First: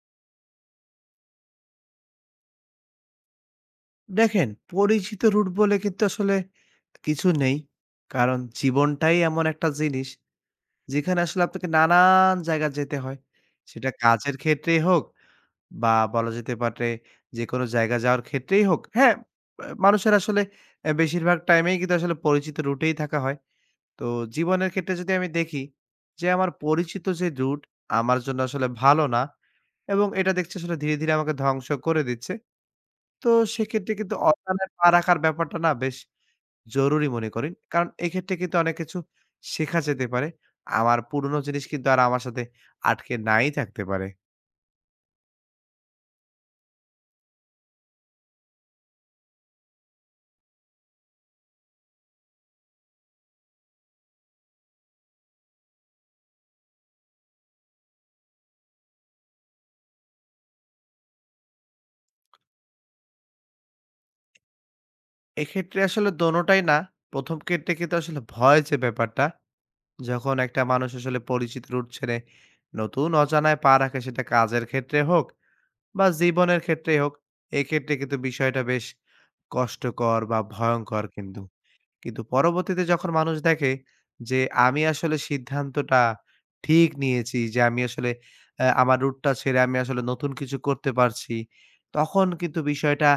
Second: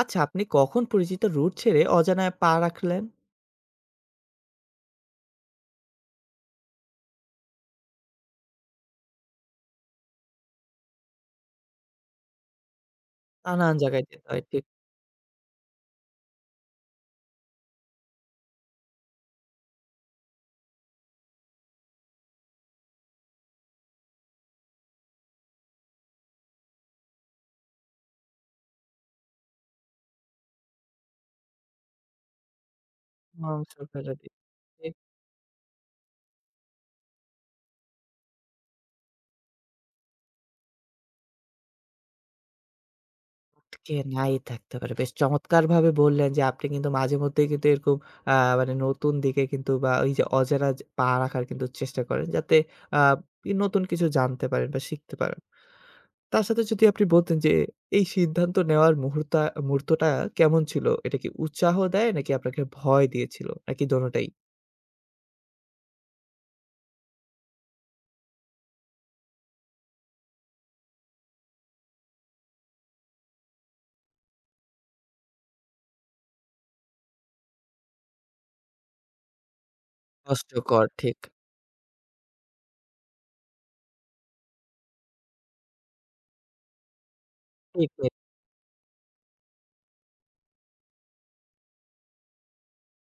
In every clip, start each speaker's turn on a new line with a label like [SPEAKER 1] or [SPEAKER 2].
[SPEAKER 1] আচ্ছা, আপনি কখন পরিচিত রুট ছেড়ে অজানায় পা রাখলেন?
[SPEAKER 2] দেখেন, পরিচিত রুট বলে কিন্তু আসলে কিছু নেই। কারণ জীবনটাই এমন একটা জিনিস, যেখানে আসলে আপনাকে নানান জায়গা যেতে হয়।
[SPEAKER 1] নানান
[SPEAKER 2] সেটা
[SPEAKER 1] জায়গায় যেতে
[SPEAKER 2] কাজের
[SPEAKER 1] হয়, ঠিক।
[SPEAKER 2] ক্ষেত্রেই হোক বা বলা যেতে পারে যেকোনো জায়গা যাওয়ার ক্ষেত্রেই হোক। হ্যাঁ, মানুষের আসলে বেশিরভাগ টাইমেই কিন্তু আসলে পরিচিত রুটেই থাকা হয়। তো জীবনের ক্ষেত্রে যদি আমি দেখি যে আমার পরিচিত যে রুট আমার জন্য আসলে ভালো না এবং এটা দেখছি আসলে ধীরে, ধীরে আমাকে ধ্বংস করে দিচ্ছে। তো
[SPEAKER 1] মাংস
[SPEAKER 2] সেক্ষেত্রে
[SPEAKER 1] ফেলে
[SPEAKER 2] কিন্তু
[SPEAKER 1] দিই।
[SPEAKER 2] অজানায় পা
[SPEAKER 1] ঠিক,
[SPEAKER 2] রাখার ব্যাপারটা না বেশ জরুরি মনে করেন। কারণ এক্ষেত্রে কিন্তু অনেক কিছু শেখা যেতে পারে। আমার পুরনো জিনিস কিন্তু আর আমার সাথে আটকে নাই থাকতে
[SPEAKER 1] আটকে
[SPEAKER 2] পারে।
[SPEAKER 1] নাই থাকতে পারে। বেশ চমৎকারভাবে বললেন যে আপনি কিন্তু মাঝেমধ্যেই কিন্তু এরকম আ মানে নতুন দিকে কিন্তু বা ওই যে অজানা যে পা রাখার কিন্তু চেষ্টা করেন। যাতে আ ই নতুন কিছু জানতে পারেন বা শিখতে পারেন। তার সাথে যদি আপনি বলতেন যে এই সিদ্ধান্ত নেওয়ার মুহূর্তটা কেমন ছিল? এটা কি উৎসাহ দেয় নাকি আপনাকে ভয় দিয়েছিল? নাকি দোনোটাই?
[SPEAKER 2] এক্ষেত্রে আসলে দোনোটাই না। ১ম ক্ষেত্রে কিন্তু আসলে ভয় যে ব্যাপারটা, যখন একটা মানুষ আসলে পরিচিত রুট ছেড়ে নতুন অজানায় পা রাখে সেটা কাজের ক্ষেত্রে হোক বা জীবনের ক্ষেত্রেই হোক, এক্ষেত্রে কিন্তু বিষয়টা বেশ কষ্টকর বা
[SPEAKER 1] কষ্টকর,
[SPEAKER 2] ভয়ংকর
[SPEAKER 1] ঠিক।
[SPEAKER 2] কিন্তু। কিন্তু পরবর্তীতে যখন মানুষ দেখে যে আমি আসলে সিদ্ধান্তটা ঠিক নিয়েছি, যে আমি
[SPEAKER 1] ঠিক,
[SPEAKER 2] আসলে
[SPEAKER 1] ঠিক।
[SPEAKER 2] আমার রুটটা ছেড়ে আমি আসলে নতুন কিছু করতে পারছি। তখন কিন্তু বিষয়টা,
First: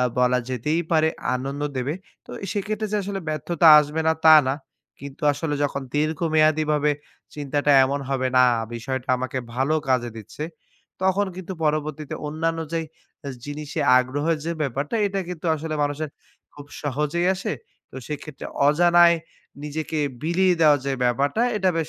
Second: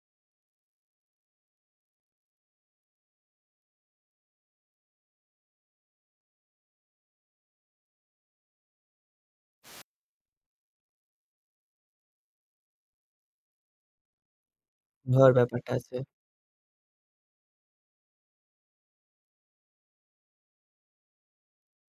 [SPEAKER 2] বলা যেতেই পারে, আনন্দ দেবে। তো সেক্ষেত্রে যে আসলে ব্যর্থতা আসবে না তা না। কিন্তু আসলে যখন দীর্ঘমেয়াদীভাবে চিন্তাটা এমন হবে না, বিষয়টা আমাকে ভালো কাজে দিচ্ছে। তখন কিন্তু পরবর্তীতে অন্যান্য যেই জিনিসে আগ্রহের যে ব্যাপারটা, এটা
[SPEAKER 1] ভয়ের
[SPEAKER 2] কিন্তু
[SPEAKER 1] ব্যাপারটা
[SPEAKER 2] আসলে
[SPEAKER 1] আছে।
[SPEAKER 2] মানুষের খুব সহজেই আসে। তো সেক্ষেত্রে অজানায় নিজেকে বিলিয়ে দেওয়ার যে ব্যাপারটা, এটা বেশ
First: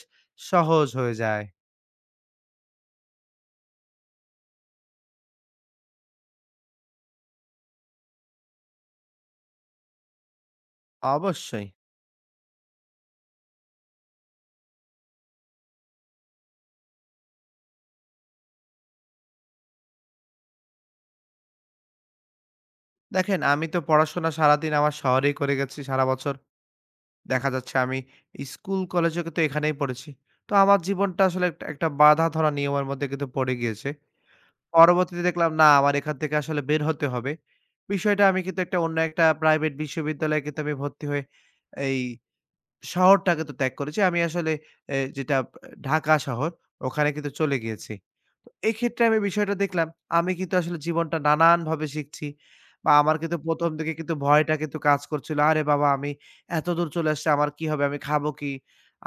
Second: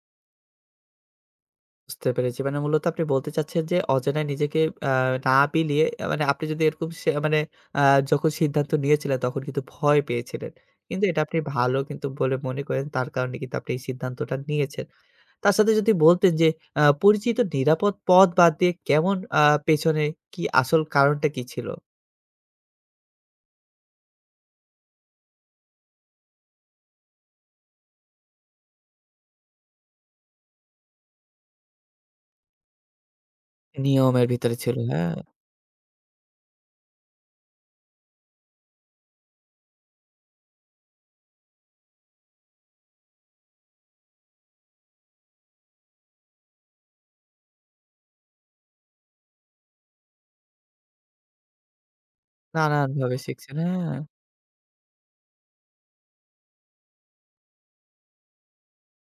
[SPEAKER 2] সহজ হয়ে যায়।
[SPEAKER 1] বুঝতে পেরেছি। মানে মূলত আপনি বলতে চাচ্ছেন যে অজানায় নিজেকে আ না বিলিয়ে মানে আপনি যদি এরকম সে মানে আ যখন সিদ্ধান্ত নিয়েছিলেন তখন কিন্তু ভয় পেয়েছিলেন। কিন্তু এটা আপনি
[SPEAKER 2] অবশ্যই।
[SPEAKER 1] ভালো কিন্তু বলে মনে করেন, তার কারণে কিন্তু আপনি এই সিদ্ধান্তটা নিয়েছেন। তার সাথে যদি বলতেন যে পরিচিত নিরাপদ পথ বাদ দিয়ে কেমন পেছনে কি আসল কারণটা কি ছিল?
[SPEAKER 2] দেখেন, আমি তো পড়াশোনা সারাদিন আমার শহরেই করে গেছি সারা বছর। দেখা যাচ্ছে আমি স্কুল, কলেজে কিন্তু এখানেই পড়েছি। তো আমার জীবনটা আসলে একটা একটা বাঁধা ধরা নিয়মের মধ্যে কিন্তু পড়ে গিয়েছে।
[SPEAKER 1] নিয়মের ভিতরে ছিল, হ্যাঁ।
[SPEAKER 2] পরবর্তীতে দেখলাম না আমার এখান থেকে আসলে বের হতে হবে। বিষয়টা, আমি কিন্তু একটা অন্য একটা প্রাইভেট বিশ্ববিদ্যালয়ে কিন্তু আমি ভর্তি হয়ে এই শহরটাকে তো ত্যাগ করেছি। আমি আসলে যেটা ঢাকা শহর, ওখানে কিন্তু চলে গিয়েছি। তো এক্ষেত্রে আমি বিষয়টা দেখলাম, আমি কিন্তু আসলে জীবনটা নানানভাবে শিখছি, বা আমার
[SPEAKER 1] নানানভাবে
[SPEAKER 2] কিন্তু
[SPEAKER 1] শিখছেন,
[SPEAKER 2] ১ম দিকে
[SPEAKER 1] হ্যাঁ।
[SPEAKER 2] কিন্তু ভয়টা কিন্তু কাজ করছিল। আরে বাবা! আমি এতদূর চলে আসছি, আমার কি হবে? আমি খাবো কি?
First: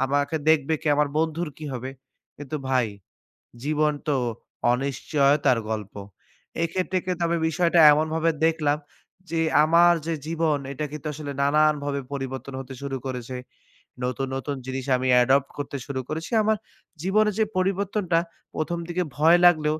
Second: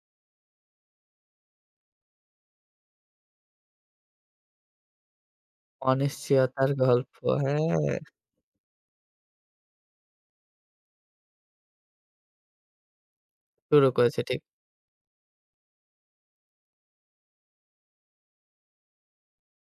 [SPEAKER 2] আমাকে দেখবে কে? আমার বন্ধুর কি হবে? কিন্তু ভাই, জীবন তো অনিশ্চয়তার গল্প।
[SPEAKER 1] অনিশ্চয়তার
[SPEAKER 2] এক্ষেত্রে
[SPEAKER 1] গল্প,
[SPEAKER 2] কিন্তু আমি বিষয়টা
[SPEAKER 1] হ্যাঁ।
[SPEAKER 2] এমনভাবে দেখলাম যে, আমার যে জীবন, এটা কিন্তু আসলে নানানভাবে পরিবর্তন হতে শুরু করেছে।
[SPEAKER 1] শুরু করেছে,
[SPEAKER 2] নতুন,
[SPEAKER 1] ঠিক।
[SPEAKER 2] নতুন জিনিস আমি অ্যাডপ্ট করতে শুরু করেছি। আমার জীবনে যে পরিবর্তনটা ১ম দিকে ভয় লাগলেও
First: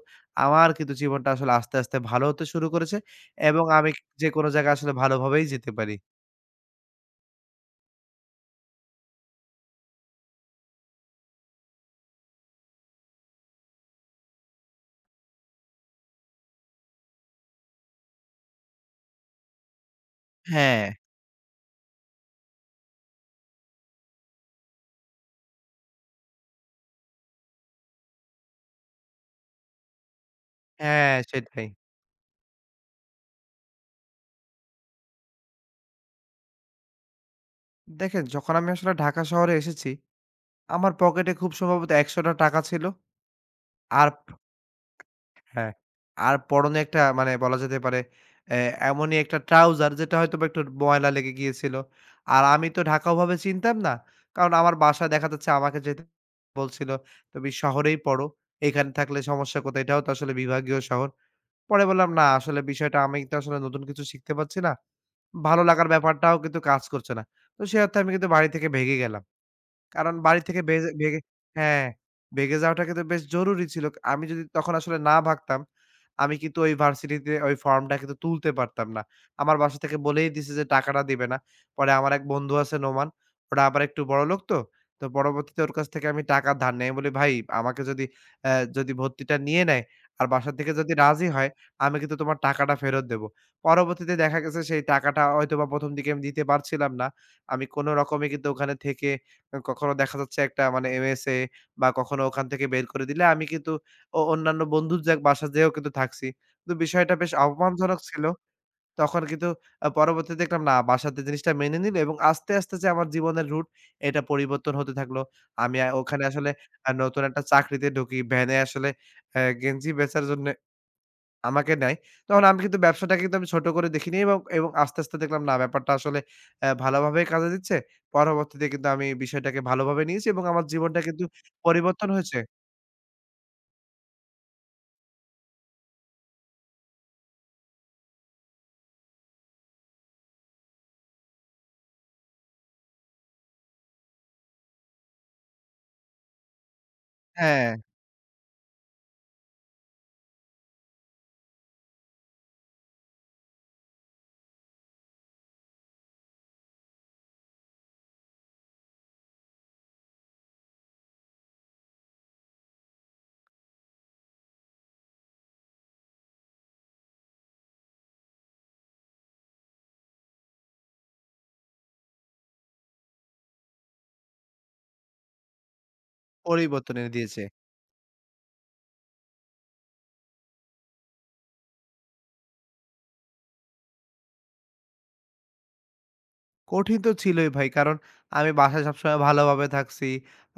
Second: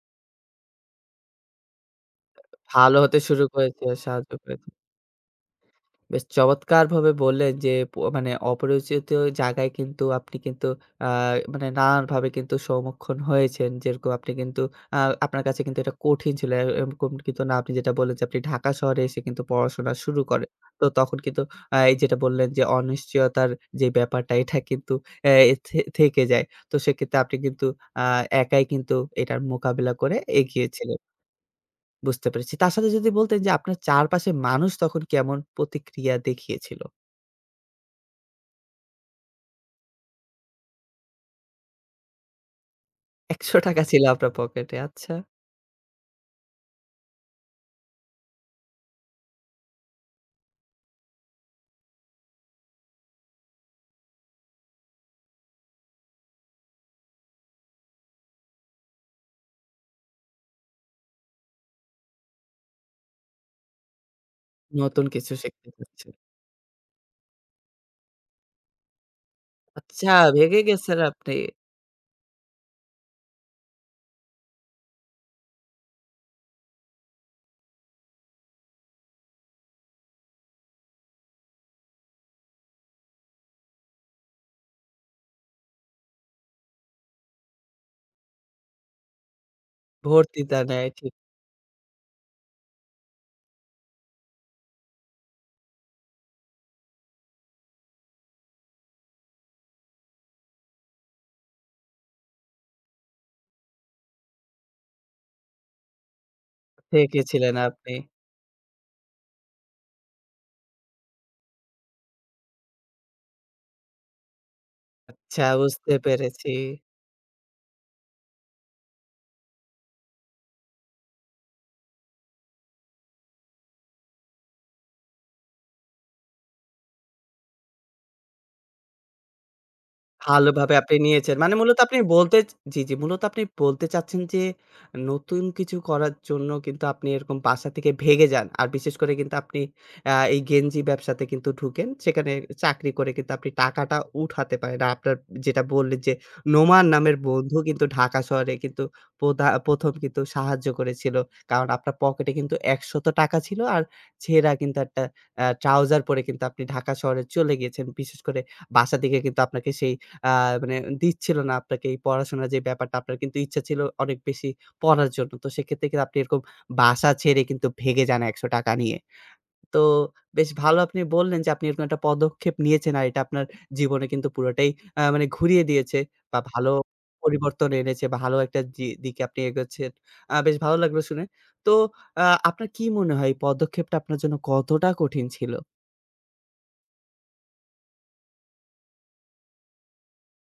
[SPEAKER 2] আমার কিন্তু জীবনটা আসলে আস্তে, আস্তে ভালো হতে শুরু করেছে
[SPEAKER 1] ভালো হতে শুরু
[SPEAKER 2] এবং
[SPEAKER 1] করেছে,
[SPEAKER 2] আমি
[SPEAKER 1] সাহায্য
[SPEAKER 2] যেকোনো
[SPEAKER 1] করেছে।
[SPEAKER 2] জায়গায় আসলে ভালোভাবেই যেতে পারি।
[SPEAKER 1] বেশ চমৎকারভাবে বললেন যে মানে অপরিচিত জায়গায় কিন্তু আপনি কিন্তু আ মানে নানানভাবে কিন্তু সম্মুখীন হয়েছেন। যেরকম আপনি কিন্তু আ আপনার কাছে কিন্তু এটা কঠিন ছিল। এরকম কিন্তু না, আপনি যেটা বললেন যে আপনি ঢাকা শহরে এসে কিন্তু পড়াশোনা শুরু করেন।
[SPEAKER 2] হ্যাঁ।
[SPEAKER 1] তো তখন কিন্তু এই যেটা বললেন যে অনিশ্চয়তার যে ব্যাপারটা এটা কিন্তু আহ, এ থে থেকে যায়। তো সেক্ষেত্রে আপনি কিন্তু আ একাই কিন্তু এটার মোকাবিলা করে এগিয়েছিলেন।
[SPEAKER 2] হ্যাঁ, সেটাই।
[SPEAKER 1] বুঝতে পেরেছি। তার সাথে যদি বলতেন যে আপনার চারপাশের মানুষ তখন কেমন প্রতিক্রিয়া দেখিয়েছিল?
[SPEAKER 2] দেখেন, যখন আমি আসলে ঢাকা শহরে এসেছি, আমার পকেটে খুব সম্ভবত ৳১০০ ছিল।
[SPEAKER 1] ৳১০০ ছিল
[SPEAKER 2] আর
[SPEAKER 1] আপনার পকেটে। আচ্ছা।
[SPEAKER 2] হ্যাঁ। আর পরনে একটা, মানে বলা যেতে পারে, অ্যা এমনই একটা ট্রাউজার যেটা হয়তোবা একটু ময়লা লেগে গিয়েছিল। আর আমি তো ঢাকা ওভাবে চিনতাম না। কারণ আমার বাসায় দেখা যাচ্ছে আমাকে যেতে বলছিল, "তুমি শহরেই পড়ো। এখানে থাকলে সমস্যা কোথায়? এটাও তো আসলে বিভাগীয় শহর।" পরে বললাম, "না, আসলে বিষয়টা আমি তো আসলে নতুন কিছু শিখতে পারছি না।
[SPEAKER 1] নতুন কিছু
[SPEAKER 2] ভালো
[SPEAKER 1] শিখতে
[SPEAKER 2] লাগার
[SPEAKER 1] চাচ্ছেন।
[SPEAKER 2] ব্যাপারটাও কিন্তু কাজ করছে না।" তো সে অর্থে আমি কিন্তু বাড়ি থেকে ভেগে গেলাম।
[SPEAKER 1] আচ্ছা,
[SPEAKER 2] কারণ বাড়ি
[SPEAKER 1] ভেগে
[SPEAKER 2] থেকে
[SPEAKER 1] গেছেন
[SPEAKER 2] বেগে
[SPEAKER 1] আপনি।
[SPEAKER 2] হ্যাঁ, বেগে যাওয়াটা কিন্তু বেশ জরুরি ছিল। আমি যদি তখন আসলে না ভাগতাম, আমি কিন্তু ওই ভার্সিটিতে ওই ফর্মটা কিন্তু তুলতে পারতাম না। আমার বাসা থেকে বলেই দিছে যে টাকাটা দিবে না। পরে আমার এক বন্ধু আছে, নোমান। ওরা আবার একটু বড়লোক তো। তো পরবর্তীতে ওর কাছ থেকে আমি টাকা ধার নেই। আমি বলি, "ভাই, আমাকে যদি যদি ভর্তিটা নিয়ে নেয় আর
[SPEAKER 1] ভর্তি
[SPEAKER 2] বাসা
[SPEAKER 1] তা
[SPEAKER 2] থেকে
[SPEAKER 1] নয়,
[SPEAKER 2] যদি
[SPEAKER 1] ঠিক।
[SPEAKER 2] রাজি হয়, আমি কিন্তু তোমার টাকাটা ফেরত দেবো।" পরবর্তীতে দেখা গেছে সেই টাকাটা হয়তোবা ১ম দিকে আমি দিতে পারছিলাম না। আমি কোন রকমে কিন্তু ওখানে থেকে, কখনো দেখা যাচ্ছে একটা মানে এমএসএ, বা কখনো ওখান থেকে বের করে দিলে আমি কিন্তু অন্যান্য বন্ধুর যা বাসা যেয়েও কিন্তু থাকছি। তো বিষয়টা বেশ
[SPEAKER 1] থেকেছিলেন আপনি।
[SPEAKER 2] অপমানজনক ছিল। তখন কিন্তু পরবর্তীতে দেখলাম না বাসাতে জিনিসটা মেনে নিল এবং আস্তে, আস্তে যে আমার জীবনের রুট, এটা পরিবর্তন হতে থাকলো।
[SPEAKER 1] আচ্ছা,
[SPEAKER 2] আমি
[SPEAKER 1] বুঝতে
[SPEAKER 2] ওখানে আসলে
[SPEAKER 1] পেরেছি।
[SPEAKER 2] নতুন একটা চাকরিতে ঢুকি। ভ্যানে আসলে গেঞ্জি বেচার জন্যে আমাকে নেয়। তখন আমি কিন্তু ব্যবসাটাকে কিন্তু আমি ছোট করে দেখিনি এবং এবং আস্তে, আস্তে দেখলাম না ব্যাপারটা আসলে ভালোভাবেই কাজে দিচ্ছে। পরবর্তীতে কিন্তু আমি বিষয়টাকে ভালোভাবে নিয়েছি এবং আমার
[SPEAKER 1] ভালোভাবে আপনি
[SPEAKER 2] জীবনটা কিন্তু
[SPEAKER 1] নিয়েছেন। মানে মূলত আপনি
[SPEAKER 2] পরিবর্তন হয়েছে।
[SPEAKER 1] বলতে জি, জি। মূলত আপনি বলতে চাচ্ছেন যে নতুন কিছু করার জন্য কিন্তু আপনি এরকম বাসা থেকে ভেগে যান। আর বিশেষ করে কিন্তু আপনি এই গেঞ্জি ব্যবসাতে কিন্তু ঢুকেন। সেখানে চাকরি করে কিন্তু আপনি টাকাটা উঠাতে পারেন। আর আপনার যেটা বললেন যে নোমান নামের বন্ধু
[SPEAKER 2] হ্যাঁ,
[SPEAKER 1] কিন্তু ঢাকা শহরে কিন্তু ১ম কিন্তু সাহায্য করেছিল। কারণ আপনার পকেটে কিন্তু ৳১০০ ছিল। আর ছেঁড়া কিন্তু একটা ট্রাউজার পরে কিন্তু আপনি ঢাকা শহরে চলে গিয়েছেন। বিশেষ করে বাসা থেকে কিন্তু আপনাকে সেই আ মানে দিচ্ছিল না, আপনাকে এই পড়াশোনার যে ব্যাপারটা আপনার কিন্তু ইচ্ছা ছিল অনেক বেশি পড়ার জন্য। তো সেক্ষেত্রে কিন্তু আপনি এরকম বাসা ছেড়ে কিন্তু ভেগে যান ৳১০০ নিয়ে। তো বেশ ভালো আপনি বললেন যে আপনি এরকম একটা পদক্ষেপ নিয়েছেন আর এটা আপনার জীবনে কিন্তু পুরোটাই মানে ঘুরিয়ে দিয়েছে বা ভালো
[SPEAKER 2] পরিবর্তন এনে দিয়েছে।
[SPEAKER 1] পরিবর্তন এনেছে। বা ভালো একটা দিকে আপনি এগোচ্ছেন। বেশ ভালো লাগলো শুনে। তো আ আপনার কি মনে হয় এই পদক্ষেপটা আপনার জন্য কতটা কঠিন ছিল?
[SPEAKER 2] কঠিন তো ছিলই ভাই। কারণ আমি বাসায় সবসময় ভালোভাবে থাকছি,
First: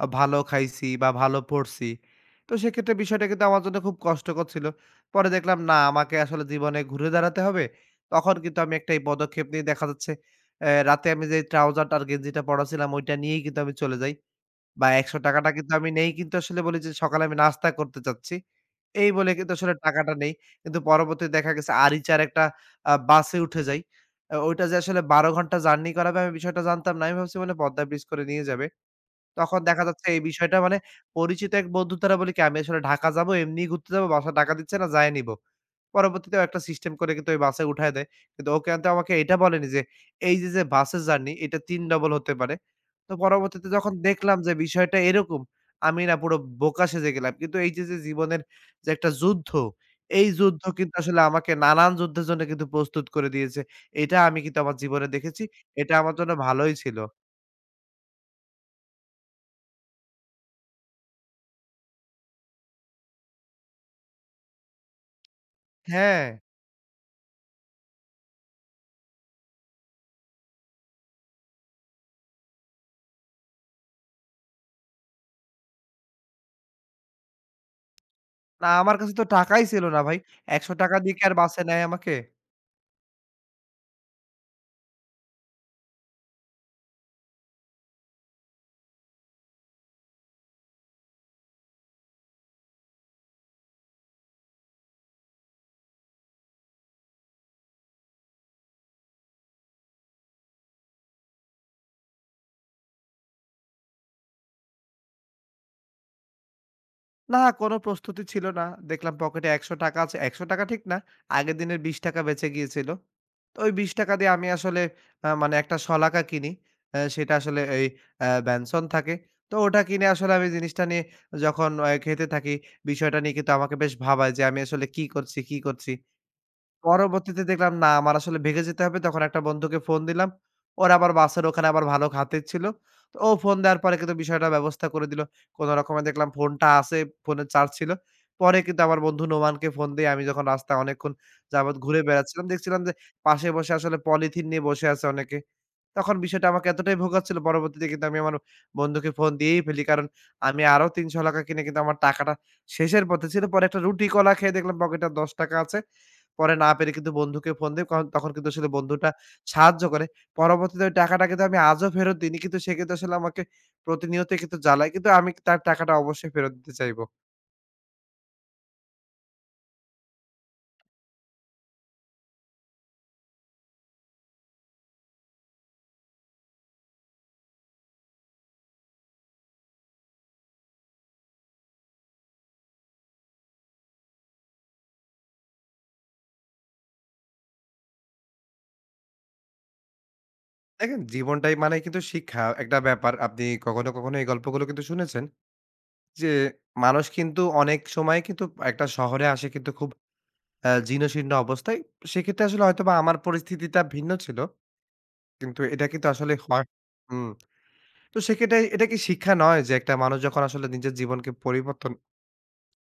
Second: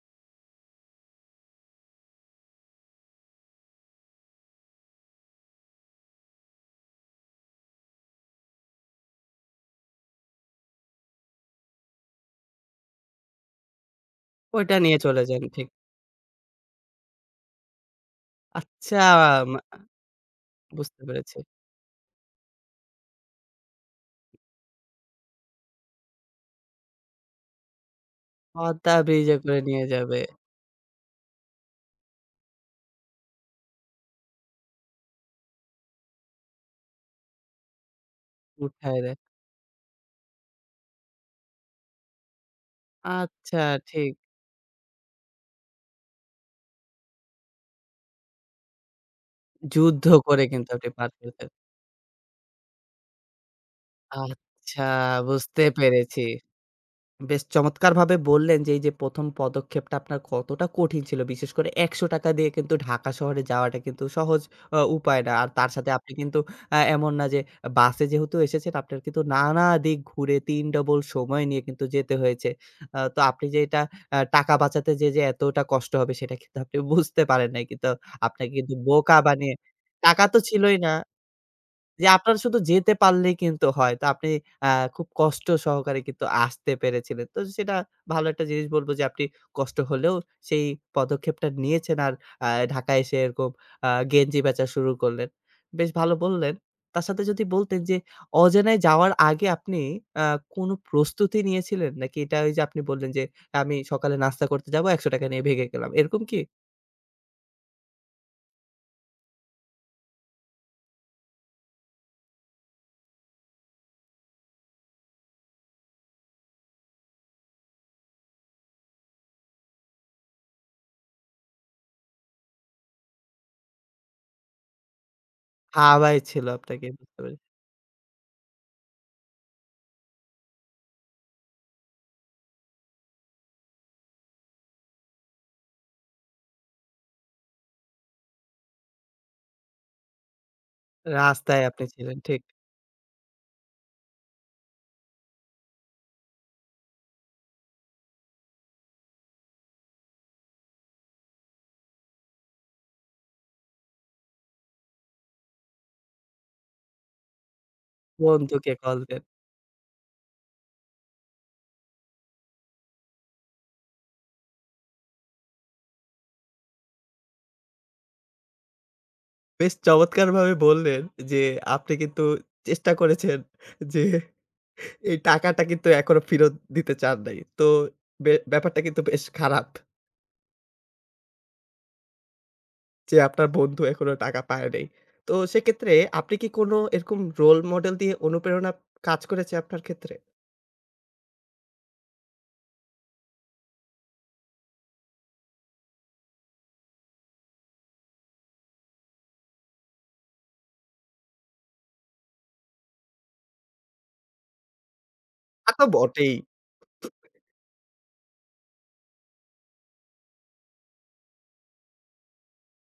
[SPEAKER 2] ভালো খাইছি বা ভালো পড়ছি। তো সেক্ষেত্রে বিষয়টা কিন্তু আমার জন্য খুব কষ্টকর ছিল। পরে দেখলাম না আমাকে আসলে জীবনে ঘুরে দাঁড়াতে হবে। তখন কিন্তু আমি একটা এই পদক্ষেপ নিয়ে দেখা যাচ্ছে রাতে আমি যে ট্রাউজার আর গেঞ্জিটা পড়া ছিলাম ওইটা নিয়েই কিন্তু আমি চলে যাই।
[SPEAKER 1] ওইটা
[SPEAKER 2] বা
[SPEAKER 1] নিয়ে
[SPEAKER 2] ৳১০০
[SPEAKER 1] চলে
[SPEAKER 2] টা
[SPEAKER 1] যান, ঠিক।
[SPEAKER 2] কিন্তু আমি নেই, কিন্তু আসলে বলি যে সকালে আমি নাস্তা করতে চাচ্ছি।
[SPEAKER 1] আচ্ছা
[SPEAKER 2] এই বলে
[SPEAKER 1] মা
[SPEAKER 2] কিন্তু আসলে টাকাটা নেই। কিন্তু
[SPEAKER 1] বুঝতে
[SPEAKER 2] পরবর্তীতে
[SPEAKER 1] পেরেছি।
[SPEAKER 2] দেখা গেছে আরিচার একটা বাসে উঠে যাই। ওইটা যে আসলে ১২ ঘন্টা জার্নি করাবে আমি বিষয়টা জানতাম না। আমি ভাবছি মানে পদ্মা ব্রিজ করে নিয়ে যাবে।
[SPEAKER 1] মাথা ভিজে করে
[SPEAKER 2] তখন দেখা
[SPEAKER 1] নিয়ে
[SPEAKER 2] যাচ্ছে এই
[SPEAKER 1] যাবে।
[SPEAKER 2] বিষয়টা মানে পরিচিত এক বন্ধু দ্বারা বলি কি, "আমি আসলে ঢাকা যাবো, এমনি ঘুরতে যাবো, বাসা টাকা দিচ্ছে না, যায়ে নিবো।" পরবর্তীতেও একটা সিস্টেম করে কিন্তু ওই বাসে উঠায় দেয়। কিন্তু ও কিন্তু
[SPEAKER 1] উঠায়
[SPEAKER 2] আমাকে
[SPEAKER 1] দেয়।
[SPEAKER 2] এটা বলেনি যে, এই যে, বাসের জার্নি এটা ৩ ডবল হতে পারে। তো
[SPEAKER 1] আচ্ছা,
[SPEAKER 2] পরবর্তীতে যখন
[SPEAKER 1] ঠিক।
[SPEAKER 2] দেখলাম যে, বিষয়টা এরকম, আমি না পুরো বোকা সেজে গেলাম। কিন্তু এই যে, জীবনের যে, একটা যুদ্ধ,
[SPEAKER 1] যুদ্ধ
[SPEAKER 2] এই
[SPEAKER 1] করে
[SPEAKER 2] যুদ্ধ
[SPEAKER 1] কিন্তু আপনি
[SPEAKER 2] কিন্তু
[SPEAKER 1] পার
[SPEAKER 2] আসলে
[SPEAKER 1] পেয়েছেন।
[SPEAKER 2] আমাকে নানান যুদ্ধের জন্য কিন্তু প্রস্তুত করে দিয়েছে। এটা আমি কিন্তু আমার
[SPEAKER 1] আচ্ছা,
[SPEAKER 2] জীবনে দেখেছি।
[SPEAKER 1] বুঝতে
[SPEAKER 2] এটা আমার
[SPEAKER 1] পেরেছি।
[SPEAKER 2] জন্য ভালোই ছিল।
[SPEAKER 1] বেশ চমৎকারভাবে বললেন যে এই যে ১ম পদক্ষেপটা আপনার কতটা কঠিন ছিল। বিশেষ করে ৳১০০ দিয়ে কিন্তু ঢাকা শহরে যাওয়াটা কিন্তু সহজ উপায় না। আর তার সাথে আপনি
[SPEAKER 2] হ্যাঁ।
[SPEAKER 1] কিন্তু এমন না যে বাসে যেহেতু এসেছেন আপনার কিন্তু নানা দিক ঘুরে ৩ ডবল সময় নিয়ে কিন্তু যেতে হয়েছে। তো আপনি যে এটা টাকা বাঁচাতে যেয়ে যে এতটা কষ্ট হবে সেটা কিন্তু আপনি বুঝতে পারেন নাই। কিন্তু আপনাকে
[SPEAKER 2] না,
[SPEAKER 1] কিন্তু
[SPEAKER 2] আমার কাছে
[SPEAKER 1] বোকা
[SPEAKER 2] তো
[SPEAKER 1] বানিয়ে
[SPEAKER 2] টাকাই ছিল না ভাই।
[SPEAKER 1] টাকা তো ছিলই না,
[SPEAKER 2] ৳১০০ দিয়ে কি আর বাসে নেয়
[SPEAKER 1] যে
[SPEAKER 2] আমাকে?
[SPEAKER 1] আপনার শুধু যেতে পারলেই কিন্তু হয়। তো আপনি আ খুব কষ্ট সহকারে কিন্তু আসতে পেরেছিলেন। তো সেটা ভালো একটা জিনিস বলব যে আপনি কষ্ট হলেও সেই পদক্ষেপটা নিয়েছেন আর আ ঢাকায় এসে এরকম গেঞ্জি বেচা শুরু করলেন। বেশ ভালো বললেন। তার সাথে যদি বলতেন যে অজানায় যাওয়ার আগে আপনি আ কোনো প্রস্তুতি নিয়েছিলেন? নাকি এটা ওই যে আপনি বললেন যে আমি সকালে নাস্তা করতে যাবো ৳১০০ নিয়ে ভেগে গেলাম। এরকম কি?
[SPEAKER 2] না, কোনো প্রস্তুতি ছিল না। দেখলাম পকেটে ৳১০০ আছে, ৳১০০ ঠিক না। আগের দিনের ৳20 বেঁচে গিয়েছিল। তো ওই ৳20 দিয়ে আমি আসলে মানে একটা শলাকা কিনি। সেটা আসলে এই Benson থাকে। তো ওটা কিনে আসলে আমি জিনিসটা নিয়ে যখন খেতে থাকি, বিষয়টা নিয়ে কিন্তু আমাকে বেশ ভাবায় যে আমি আসলে কি করছি, কি করছি?
[SPEAKER 1] হাওয়ায় ছিল আপনাকে, বুঝতে
[SPEAKER 2] পরবর্তীতে
[SPEAKER 1] পেরেছি।
[SPEAKER 2] দেখলাম না আমার আসলে ভেগে যেতে হবে। তখন একটা বন্ধুকে ফোন দিলাম। ওর আবার বাসার ওখানে আবার ভালো খাতির ছিল। তো ও ফোন দেওয়ার পরে কিন্তু বিষয়টা ব্যবস্থা করে দিল। কোনো রকমে দেখলাম ফোনটা আছে, ফোনে চার্জ ছিল। পরে কিন্তু আমার বন্ধু নোমানকে ফোন দিয়ে, আমি যখন রাস্তায় অনেকক্ষণ
[SPEAKER 1] রাস্তায়
[SPEAKER 2] যাবৎ
[SPEAKER 1] আপনি
[SPEAKER 2] ঘুরে
[SPEAKER 1] ছিলেন, ঠিক।
[SPEAKER 2] বেড়াচ্ছিলাম, দেখছিলাম যে পাশে বসে আসলে পলিথিন নিয়ে বসে আছে অনেকে। তখন বিষয়টা আমাকে এতটাই ভোগাচ্ছিল, পরবর্তীতে কিন্তু আমি আমার বন্ধুকে ফোন দিয়েই ফেলি। কারণ আমি আরো ৳৩০০ কিনে কিন্তু আমার টাকাটা শেষের পথে ছিল। পরে একটা রুটি কলা খেয়ে দেখলাম পকেটে ৳10 আছে। পরে না পেরে কিন্তু বন্ধুকে ফোন দেই। কারণ তখন কিন্তু আসলে
[SPEAKER 1] বন্ধুকে কল
[SPEAKER 2] বন্ধুটা
[SPEAKER 1] দে
[SPEAKER 2] সাহায্য করে। পরবর্তীতে ওই টাকাটা কিন্তু আমি আজও ফেরত দিইনি। কিন্তু সে কিন্তু আসলে আমাকে প্রতিনিয়তই কিন্তু জ্বালায়। কিন্তু আমি তার টাকাটা অবশ্যই ফেরত দিতে চাইবো।
[SPEAKER 1] বেশ চমৎকারভাবে বললেন যে, আপনি কিন্তু চেষ্টা করেছেন যে, এই টাকাটা কিন্তু এখনো ফেরত দিতে চান নাই। তো ব্যাপারটা কিন্তু বেশ খারাপ যে, আপনার বন্ধু এখনো টাকা পায় নাই। তো সেক্ষেত্রে আপনি কি কোনো এরকম রোল মডেল দিয়ে অনুপ্রেরণা কাজ করেছে আপনার ক্ষেত্রে?
[SPEAKER 2] দেখেন, জীবনটাই মানে কিন্তু শিক্ষা একটা ব্যাপার। আপনি কখনো, কখনো এই গল্পগুলো কিন্তু শুনেছেন যে মানুষ কিন্তু অনেক সময় কিন্তু একটা শহরে আসে কিন্তু খুব জীর্ণশীর্ণ অবস্থায়। সেক্ষেত্রে আসলে হয়তোবা আমার পরিস্থিতিটা ভিন্ন ছিল। কিন্তু
[SPEAKER 1] তা তো
[SPEAKER 2] এটা কিন্তু আসলে
[SPEAKER 1] বটেই।
[SPEAKER 2] হয়। হুম। তো সেক্ষেত্রে এটা কি শিক্ষা নয় যে একটা মানুষ যখন আসলে নিজের জীবনকে পরিবর্তন